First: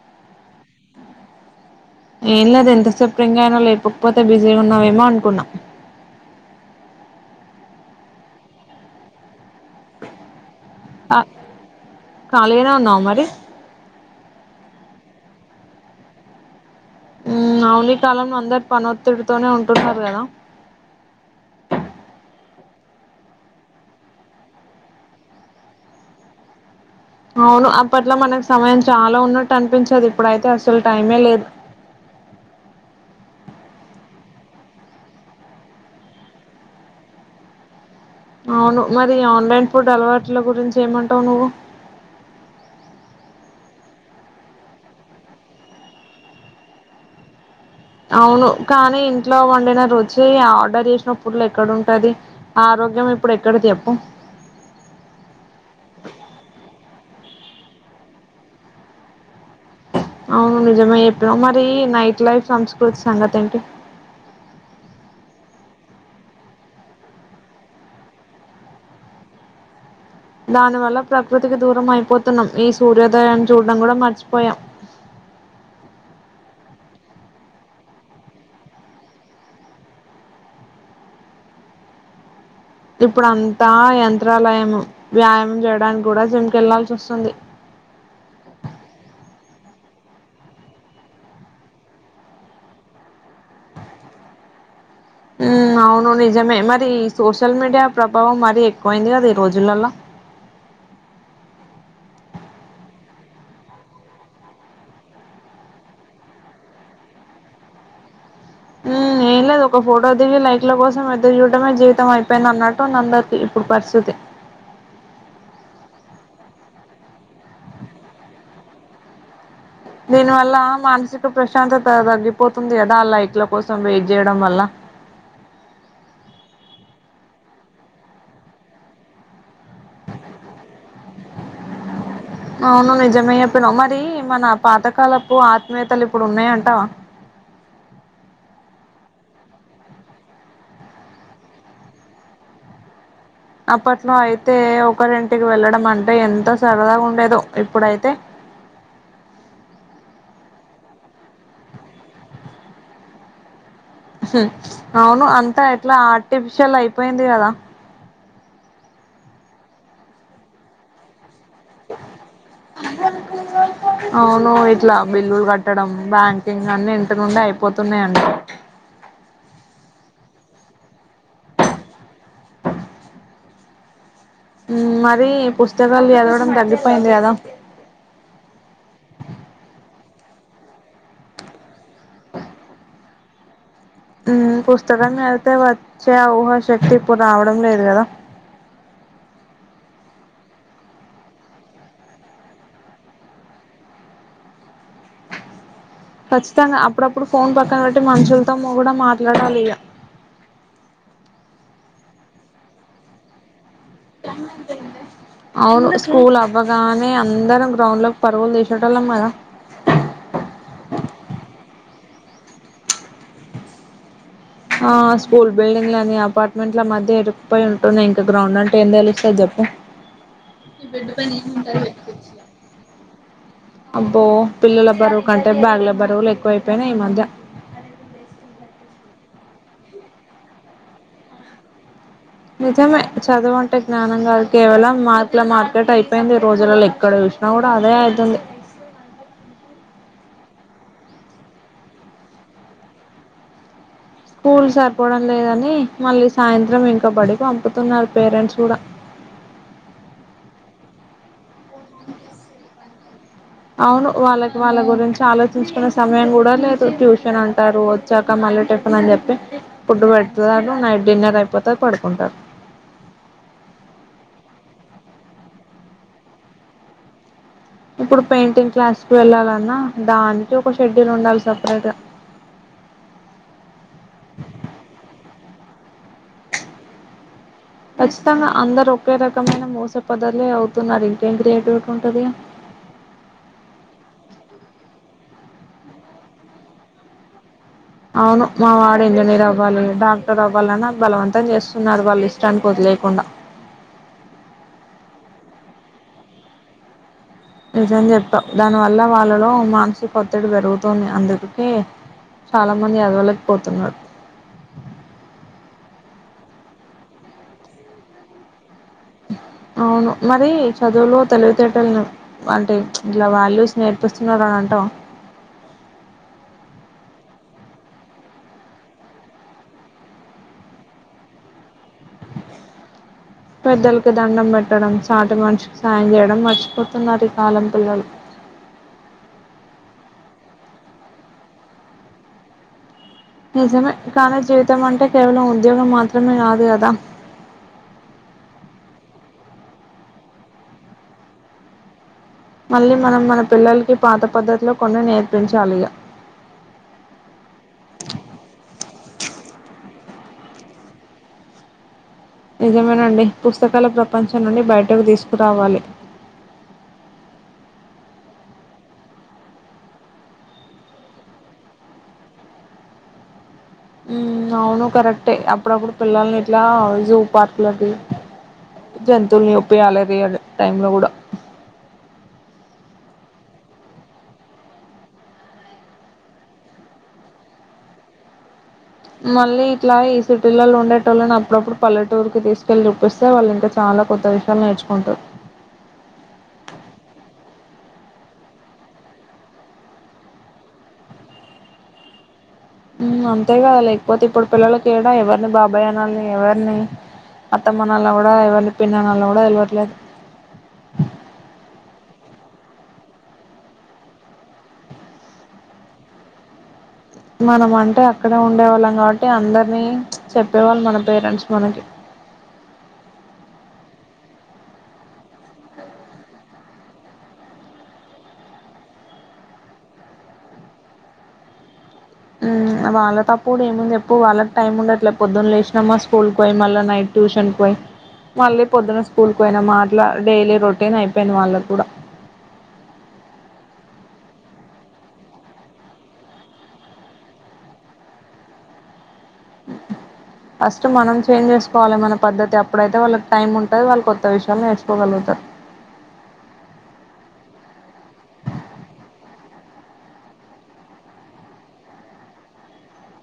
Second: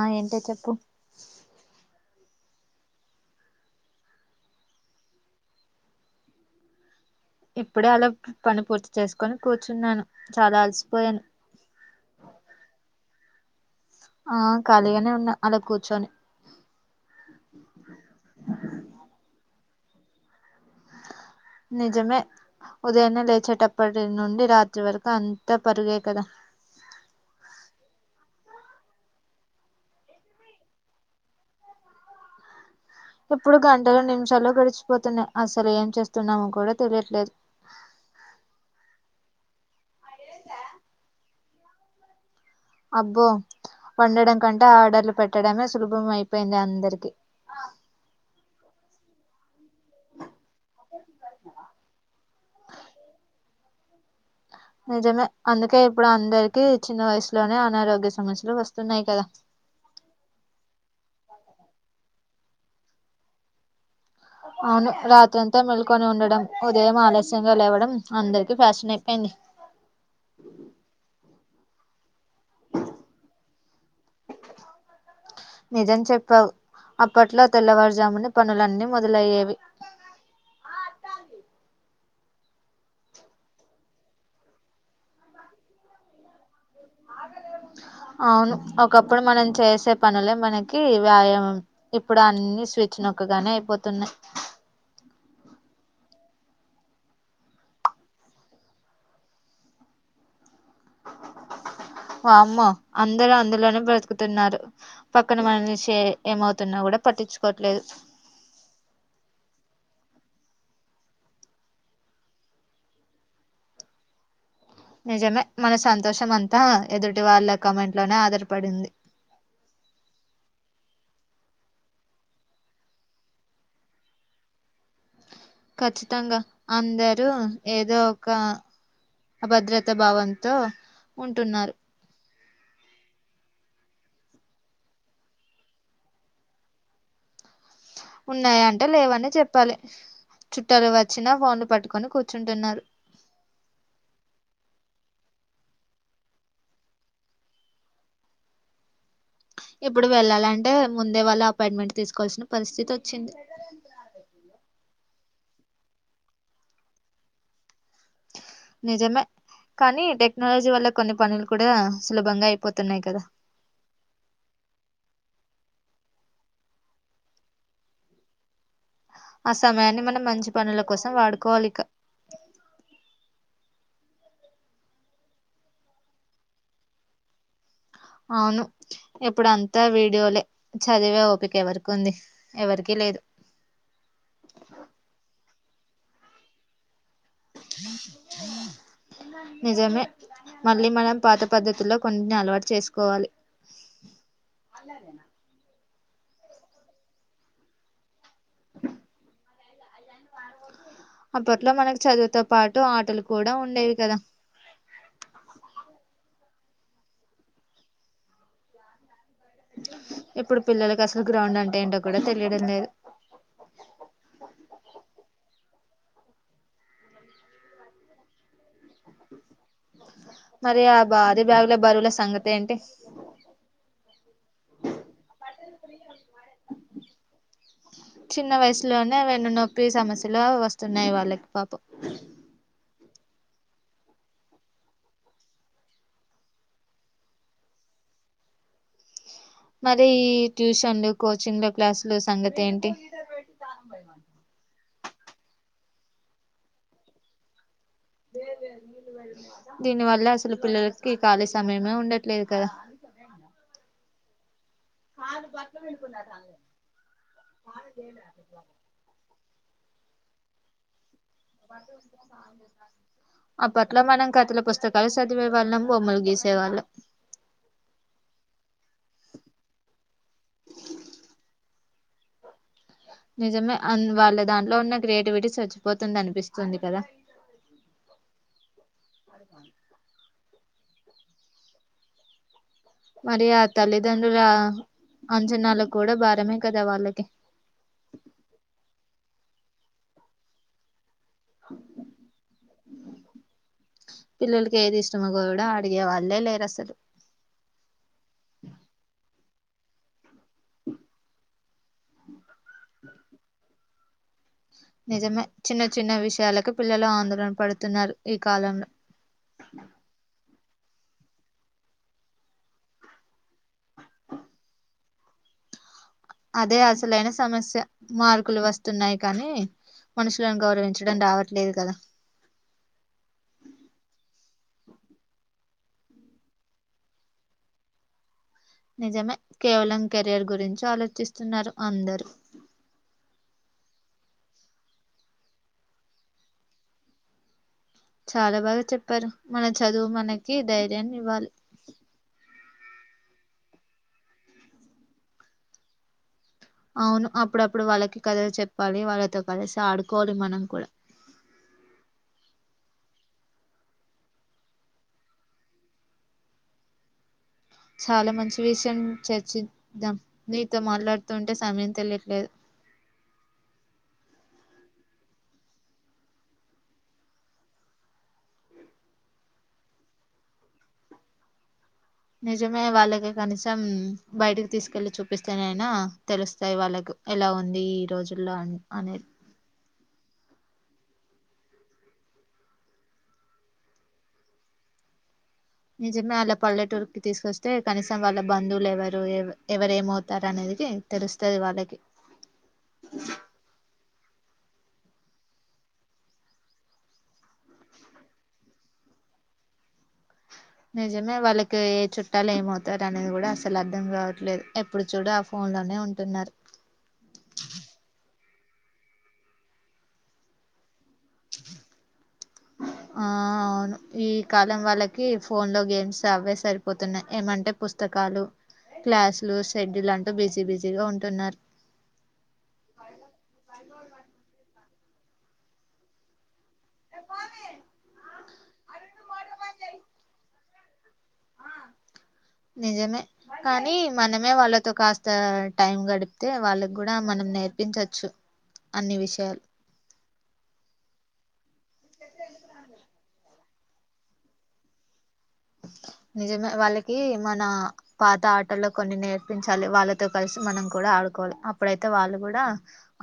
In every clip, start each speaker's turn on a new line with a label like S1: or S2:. S1: ఆ ఏంటె చెప్పు
S2: ఏం లేదు ఎంత శుభ్రంగా అయినా లేపకపోతే బిజీ ఉన్నావేమో అనుకున్నాం
S1: ఇప్పుడే అలా పని పూర్తి చేసుకొని కూర్చున్నాను చాలా అ
S2: కళీనా ఉన్నావ మరి
S1: ఆ ఖాళీగానే ఉన్నా అలా కూర్చొని
S2: మావలి కాలంలో అందరు పనొత్తుడితోనే ఉంటున్నారు కదా
S1: నిజమే ఉదయన్నే లేచేటప్పటి నుండి రాత్రి వరకు అంతా పరుగాయి కదా
S2: అవును అప్పట్లో మనకు సమయం చాలా ఉన్నట్టు అనిపించదు ఇప్పుడైతే అసలు టైమే లేదు
S1: ఇప్పుడు గంటలు నిమిషాల్లో గడిచిపోతున్నాయి అసలు ఏం చేస్తున్నామో కూడా తెలియట్లేదు
S2: అవును మరి ఆన్‌లైన్ ఇప్పుడు అలవాట్ల గురించి ఏమంటావు నువు
S1: అబ్బో వండడం కంటే ఆర్డర్లు పెట్టడమే సులభం అయిపోయింది అందరికి
S2: అవును కానీ ఇంట్లో వండిన రుచ్చి ఆర్డర్ చేసినప్పుడ్లు ఎక్కడ ఉంటది ఆరోగ్యం ఇప్పుడు ఎక్కడికి చెప్పు
S1: నిజమే అందుకే ఇప్పుడు అందరికి చిన్న వయసు లోనే అనారోగ్య సమస్యలు వస్తున్నాయి కదా
S2: అవును నిజమే చెప్పినావ్ మరి నైట్ లైఫ్ సంస్కృతి సంగతి ఏంటి
S1: అవును రాత్రి అంతా మేల్కొని ఉండడం ఉదయం ఆలస్యంగా లేవడం అందరికి ఫ్యాషన్ అయిపోయింది
S2: దాని వల్ల ప్రకృతికి దూరం అయిపోతు న్నాం ఈ సూర్యోదయం చూడ్డం కూడా మర్చిపోయాం
S1: నిజం అప్పట్లో తెల్లవారుజామున పనులన్నీ మొదలయ్యేవి
S2: ఇప్పుడు అంతా యంత్రాలయం వ్యాయామం చేయడానికి కూడా జిమ్ కెళ్లా
S1: అవును ఒకప్పుడు మనం చేసే పనులే మనకి వ్యాయామం ఇప్పుడు అన్ని స్విచ్ నొక్కగానే అయిపోతున్నాయి
S2: ఉమ్. అవును నిజమే మరి ఈ సోషల్ మీడియా ప్రభావం మరీ ఎక్కువైంది కదా ఈ రోజులలో
S1: వామ్మో అందరూ అందులోనే బ్రతుకుతున్నారు పక్కన మనిషి ఏమవుతున్నా కూడా పట్టించుకోట్లేదు
S2: ఉమ్ ఏం లేదు ఒక ఫోటో దిగి లైక్ల కోసం ఎదురు చూడటమే జీవితం అయిపోయింది అన్నట్టుంది అందరికి ఇప్పుడు పరిస్థితి
S1: నిజమే మన సంతోషం అంతా ఎదుటి వాళ్ళ కామెంట్ లోనే ఆధారపడింది.
S2: దీని వల్ల మానసిక ప్రశాంతత తగ్గిపోతుంది కదా ఆ లైక్ల కోసం వెయిట్ చేయడం వల్ల.
S1: ఖచ్చితంగా అందరూ ఏదో ఒక అభద్రతా భావంతో ఉంటున్నారు.
S2: అవును నిజమే చెప్పినావ్ మరి మన పాతకాలపు ఆత్మీయతలు ఇప్పుడు ఉన్నాయంటావా
S1: ఉన్నాయంటే లేవనే చెప్పాలి చుట్టాలు వచ్చినా ఫోన్లు పట్టుకొని కూర్చుంటున్నారు.
S2: అప్పట్లో అయితే ఒకరింటికి వెళ్ళడం అంటే ఎంత సరదాగా ఉండేదో ఇప్పుడైతే
S1: ఇప్పుడు వెళ్లాలంటే ముందే వాళ్ళ అపాయింట్మెంట్ తీసుకోవాల్సిన పరిస్థితి వచ్చింది
S2: ఊహుం అవును అంతా ఎట్లా ఆర్టిఫిషియల్ అయిపోయింది కదా
S1: నిజమే కానీ టెక్నాలజీ వల్ల కొన్ని పనులు కూడా సులభంగా అయిపోతున్నాయి కదా
S2: అవును ఇట్లా బిల్లులు కట్ పెట్టడం బ్యాంకింగ్ అన్ని ఇంటి నుండే అయిపోతున్నాయండి
S1: ఆ సమయాన్ని మనం మంచి పనుల కోసం వాడుకోవాలిక
S2: మరి పుస్తకాలు చదవడం తగ్గిపోయింది కదా
S1: అవును ఇప్పుడు అంతా వీడియోలే చదివే ఓపిక ఎవరికి ఉంది ఎవరికి లేదు
S2: ఉమ్ పుస్తకం చదివితే వచ్చే ఆ ఊహాశక్తి ఇప్పుడు రావడం లేదు కదా
S1: నిజమే మళ్ళీ మనం పాత పద్ధతుల్లో కొన్ని అలవాటు చేసుకోవాలి
S2: ఖచ్చితంగా అప్పుడప్పుడు ఫోన్ పక్కన పెట్టి మనుషులతో కూడా మాట్లాడాలి ఇక
S1: అప్పట్లో మనకు చదువుతో పాటు ఆటలు కూడా ఉండేవి కదా
S2: అవును స్కూల్ అవ్వగానే అందరం గ్రౌండ్ లోకి పరుగులు తీసేటోళ్ళమ్ కదా
S1: ఇప్పుడు పిల్లలకి అసలు గ్రౌండ్ అంటే ఏంటో కూడా తెలియడం లేదు
S2: స్కూల్ బిల్డింగులు అన్నీ అపార్ట్‌మెంట్ల మధ్య ఇరుక్కుపోయి ఉంటున్నాయి, గ్రౌండ్ అంట ఏం తెలుస్తది చెప్పు
S1: మరి ఆ భారీ బ్యాగుల బరువుల సంగతి ఏంటి
S2: అబ్బో పిల్లల బరువు కంటే బ్యాగులే బరువులు ఎక్కువ అయిపోయినాయి ఈ మధ్య
S1: చిన్న వయసులోనే వెన్నునొప్పి సమస్యలు వస్తున్నాయి వాళ్ళకి పాపం
S2: నిజమే చదువు అంటే జ్ఞానం కాదు కేవలం మార్కుల మార్కెట్ అయిపోయింది రోజులలో ఎక్కడ చూసినా కూడా అదే అయితుంది
S1: మరి ఈ ట్యూషన్లు కోచింగ్లు క్లాసులు సంగతేంటి
S2: స్కూల్ సరిపోవడం లేదని మళ్ళీ సాయంత్రం ఇంకా బడికి పంపి
S1: దీనివల్ల అసలు పిల్లల కి ఖాళీ సమయమే ఉండట్లేదు కదా
S2: అవును వాళ్ళకి వాళ్ళ గురించి ఆలోచించుకునే సమయం కూడా లేదు ట్యూషన్ అంటారు వచ్చాక మళ్ళీ టిఫిన్ అని చెప్పి ఫుడ్డుపెడుతారు నైట్ డిన్నర్ అయిపోతది పడుకుంటారు
S1: అప్పట్లా మనం కథల పుస్తకాలు చదివేవాళ్ళం బొమ్మలు గీసే వాళ్ళం
S2: ఇప్పుడు పెయింటింగ్ క్లాస్‌కి వెళ్ళాలన్నా దానికి ఒక షెడ్యూల్ ఉండాలి సపరేట్‌గా
S1: నిజమే అన్ వాళ్ళ దాంట్లో ఉన్న క్రియేటివిటీ చచ్చిపోతుంది అనిపిస్తుంది కదా
S2: ఖచ్చితంగా అందరు ఒకే రకమైన మూసపదాలే అవు తున్నారు ఇంకేం క్రియేటివిటీ ఉంటది
S1: మరి ఆ తల్లిదండ్రుల అంచనాలు కూడా భారమే కదా వాళ్ళకి
S2: అవును మావాడు ఇంజనీర్ అవ్వాలి డాక్టర్ అవ్వాలని వాళ్ళు బలవంత తం చేస్తున్నారు వాళ్ళ ఇష్టానికి వదిలేయకుండా
S1: ష్టం గూడా అడిగే వాళ్ళే లేరు అసలు
S2: నిజం చెప్పావ్ దానివల్ల వాళ్ళలో మానసిక ఒత్తిడి పెరుగుతుంది అందరికీ చాలా మంది ఎదగలేకపోతున్నారు
S1: నిజమే చిన్న చిన్న విషయాలకు పిల్లలు ఆందోళన పడుతున్నారు ఈ కాలంలో
S2: అవును మరి చదువులో తెలువితేటలని అంటే ఇలా వాల్యూస్ నేర్పిస్తున్నరా అని అంటాం
S1: అదే అసలైన సమస్య మార్కులు వస్తున్నాయి కానీ మనుషులను గౌరవించడం రావట్లేదు కదా
S2: పెద్దలకు దండం పెట్టడం సాటి మనిషికి సాయం చేయడం మర్చిపోతున్నారు ఈ కాలం పిల్లలు
S1: నిజమే కేవలం కెరియర్ గురించి ఆలోచిస్తున్నారు అందరూ
S2: నిజమే కానీ జీవితం అంటే కేవలం ఉద్యోగం మాత్రమే కాదు కదా
S1: చాలా బాగా చెప్పారు మన చదువు మనకి ధైర్యాన్ని ఇవ్వాలి
S2: మళ్ళీ మనం మన పిల్లలకి పాత పద్ధతిలో కొన్ని నేర్పించాలి ఇగ
S1: అవును అప్పుడప్పుడు వాళ్ళకి కథలు చెప్పాలి వాళ్ళతో కలిసి ఆడుకో కోవాలి మనం కూడా
S2: నిజమేనండి పుస్తకాల ప్రపంచం నుండి బయటకు తీసుకురావాలి
S1: చాలా మంచి విషయం చర్చిద్దాం నీతో మాట్లాడుతూ ఉంటే సమయం తెలియట్లేదు
S2: హ్మ్ అవును కరెక్టే అప్పుడప్పుడు పిల్లల్ని ఇట్లా జూ పార్కులకి జంతువుల్ని చూపియాలే రియల్ టైంలో కూడా
S1: నిజమే వాళ్ళకి కనీసం బయటికి తీసుకెళ్లి చూపిస్తేనైనా తెలుస్తాయి వాళ్ళకు ఎలా ఉంది ఈ రోజుల్లో అని
S2: మళ్ళీ ఇట్లా ఈ సిటీలలో ఉండేటోళ్ళని అప్పుడప్పుడు పల్లెటూరుకిి తీసుకెళ్లి చూపిస్తే వాళ్ళు ఇంకా చాలా కొత్త విషయాలు నేర్చుకుంటారు.
S1: నిజమే వాళ పల్లెటూరుకిి తీసుకొస్తే కనీసం వాళ్ళ బంధువులు ఎవరు ఎవరు ఏమవుతారు అనేది తెలుస్తాది వాళ్ళకి
S2: హ్మ్ అంతే కదా లేక్ పోతే ఇప్పుడు పిల్లలకి ఎడా ఎవర్ని బాబాయ్ అనాలి ఎవర్ని అత్తమ్మ అనాలో కూడా ఎవర్ని పిన్ని అనాల్లో కూడా తెలువట్లేదు
S1: ట్టాలు ఏమవుతారు అనేది కూడా అసలు అర్థం కావట్లేదు ఎప్పుడు చూడు ఆ ఫోన్‌లోనే ఉంటున్నారు
S2: మనం అంటే అక్కడ ఉండేవాళ్ళం కాబట్టి అందరినీ చెప్పేవాళ్ళు మనం పేరెంట్స్ మనకి
S1: ఆ అవును ఈ కాలం వాళ్ళకి ఫోన్ లో గేమ్స్ అవే సరిపోతున్నాయి ఏమంటే పుస్తకాలు క్లాసులు షెడ్యూల్ అంటూ బిజీ బిజీగా ఉంటున్నారు.
S2: ఆ వాళ్ళ తప్పుడు ఏముంది చెప్పు వాళ్ళకి టైం ఉండ పొద్దున్న లేసినామా స్కూల్కి పోయి మళ్ల నైట్ ట్యూషన్ కి పోయి మళ్ళీ పొద్దున స్కూల్కి పోయినామా అట్లా డైలీ రొటీన్ అయిపోంది
S1: నిజమే కానీ మనమే వాళ్ళతో కాస్త టైం గడిపితే వాళ్ళకి కూడా మనం నేర్పించచ్చు అన్ని విష
S2: ఫస్ట్ మనం చేంజ్ చేసుకోవాలి మన పద్ధతి అప్పుడైతే వాళ్ళకి టైం ఉ టది వాళ్ళు కొత్త విషయాలు నేర్చుకోగలుగుతారు
S1: నిజమే వాళ్ళకి మన పాత ఆటల్లో కొన్ని నేర్పించాలి వాళ్ళతో కలిసి మనం కూడా ఆడుకోవాలి అప్పుడైతే వాళ్ళు కూడా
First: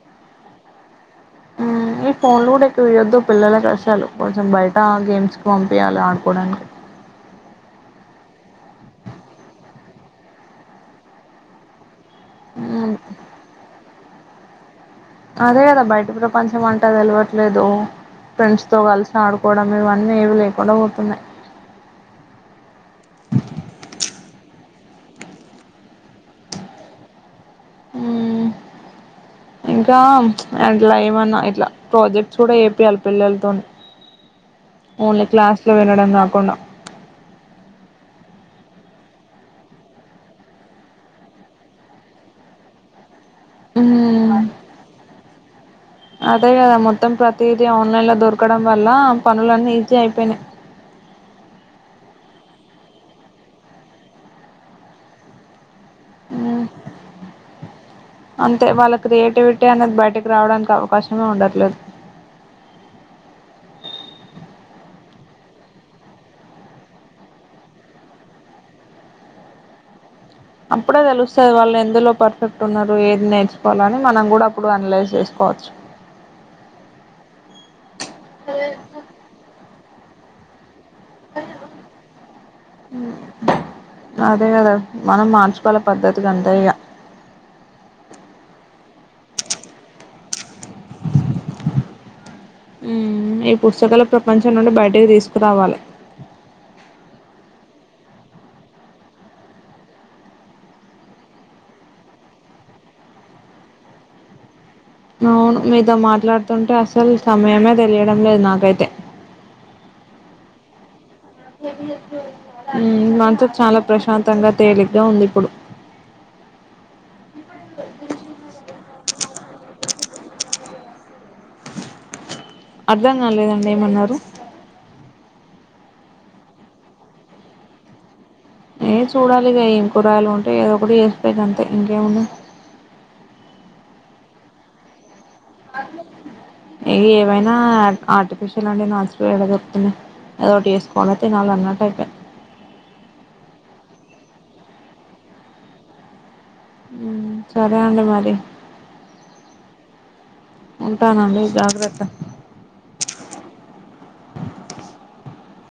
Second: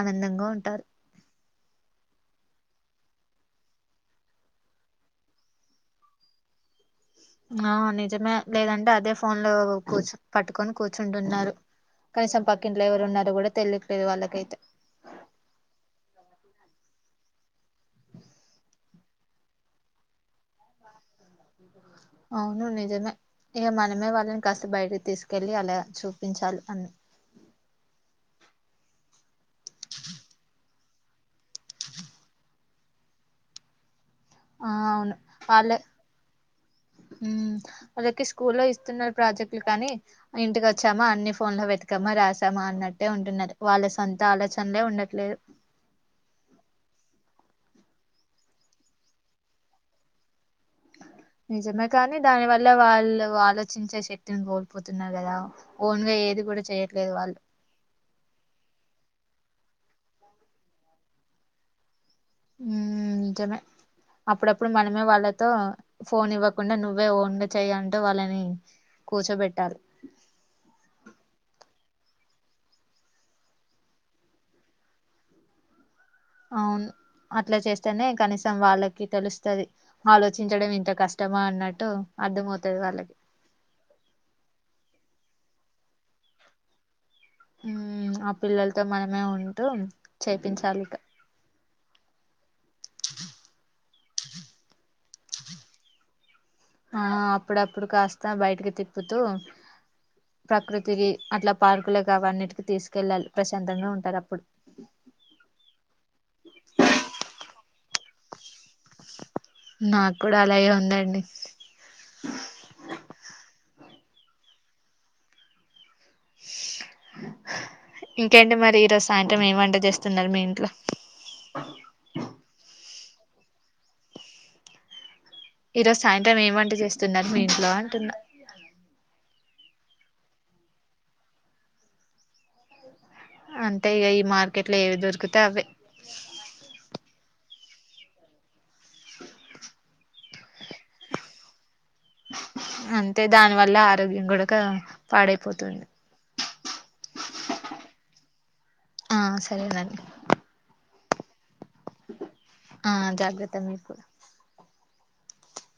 S1: ఆనందంగా ఉంటారు
S2: ఉ ఈ ఫోన్లు కూడా ఎక్కువ ఇయ్యద్దు పిల్లలకు అసలు కొంచెం బయట గేమ్స్ కి పంపయాలి ఆడుకోవడానికి
S1: ఆ నిజమే లేదంటే అదే ఫోన్ లో కూచ్ పట్టుకొని కూర్చుంటున్నారు కనీసం పక్కింట్లో ఎవరు ఉన్నారో కూడా తెలిద్ పెద్ద వాళ్ళకైతే
S2: అదే కదా బయట ప్రపంచం అంటే తెలవట్లేదు ఫ్రెండ్స్ తో కలిసి ఆడుకోవడం ఇవన్నీ ఏవి లేకుండా పోతున్నాయి
S1: అవును నిజమే ఇగ మనమే వాళ్ళ కాష్ బయటకి తీసుకెళ్ళలి అలా చూపించాలి అన్
S2: హు ఇంకా అట్లా ఏమన్నా ఇట్లా ప్రాజెక్ట్స్ కూడా చెపియాలి పిల్లలతోని
S1: ఆ అవును
S2: ఓన్లీ క్లాస్లో
S1: వాళ్ళే
S2: వినడం కాకుండా
S1: వాళ్ళకి స్కూ లో ఇస్తున్నారు ప్రాజెక్టులు కానీ ఇంటికి వచ్చామా అన్ని ఫోన్ లో పెతకమా రాసామా అన్నట్టే ఉన్ న్నారు వాళ్ళ సొంత ఆలోచనలే ఉండట్లేదు
S2: ప్రతిది ఆన్లైన్లో దొరకడం వల్ల పనులన్నీ ఈజీ అయిపోయినాయి
S1: నిజమే కానీ దాని వల్ల వాళ్ళు ఆలోచించే శక్తిని కోల్పోతున్నారు కదా ఓన్ గా ఏది కూడా చేయట్లేదు వాళ్ళు
S2: అంతే వాళ్ళ క్రియేటివిటీ అనేది బయటకి రావడానికి అవకాశమే ఉండట్లేదు.
S1: ఉ నిజమే అప్పుడప్పుడు మనమే వాళ్ళతో ఫోన్ ఇవ్వకుండా నువ్వే ఓన్గా చేయుంటు వాళ్ళని కూర్చోబెట్టాలి.
S2: అప్పుడే తెలుస్తుంది వాళ్ళు ఎందులో పర్ఫెక్ట్ ఉన్నారు ఏది నేర్చుకోవాలి అని మనం కూడా అప్పుడు అనలైజ్ చేసుకోవచ్చు.
S1: అవును అట్లా చేస్తేనే కనీసం వాళ్ళకి తెలుస్తది ఆలోచించడం ఇంట కష్టమా అన్నట్టు అర్థంమవుతది వాళ్ళకి
S2: వాళ్ళ పద్ధతి గంతే ఇగ
S1: ఉ ఆ పిల్లలతో మనమే ఉంటూ చేపించాలి ఇక
S2: ఉ ఈ పుస్తకాల ప్రపంచం నుండి బయటికి తీసుకురావాలి.
S1: ఆ అప్పుడప్పుడు కాస్త బయటికి తిప్పుతూ ప్రకృతికి అట్లా పార్కులు కా అవన్నిటికి తీసుకెళ్ళాలి ప్రశాంతంగా ఉంటారు అప్పుడు
S2: అవును మీతో మాట్లాడుతుంటే అసలు సమయమే తెలియడం లేదు నాకై తే
S1: నాకు కూడా అలాగే ఉందండి
S2: ఉమ్ మనసు చాలా ప్రశ ప్రశాంతంగా తేలిగ్గా ఉంది ఇప్పుడు
S1: ఇంకేంటి మరి ఈరోజు సాయంత్రం ఏం వంట చేస్తున్నారు మీ ఇంట్లో
S2: అర్ధం కాలేదండి ఏమన్నారు
S1: ఈ రోజు సాయంత్రం ఏం వంటా చేస్తున్నారు మీ ఇంట్లో అంటున్న
S2: ఏ చూడాలిగా ఇం కూరగాయలు ఉంటాయో ఏదో ఒకటి చేస్త పోంతే ఇంకేముంది
S1: అంతే ఇక ఈ మార్కెట్ లో ఏవి దొరుకు
S2: ఏవైనా ఆ ఆర్టిఫిషియల్ అండ్ నాచురల్ ఎ దొరుతుంది ఏదో ఒకటి వేసుకోవాలి తినాలి అన్నట్టు అయి
S1: అంటే దాని వల్ల ఆరోగ్యం కూడా పాడైపోతుంది
S2: ఉమ్ సరే అండి మరి
S1: ఆ సరేనండి
S2: ఉంటాను అండి ఇగ
S1: ఆ జాగ్రత్త మీరు కూడా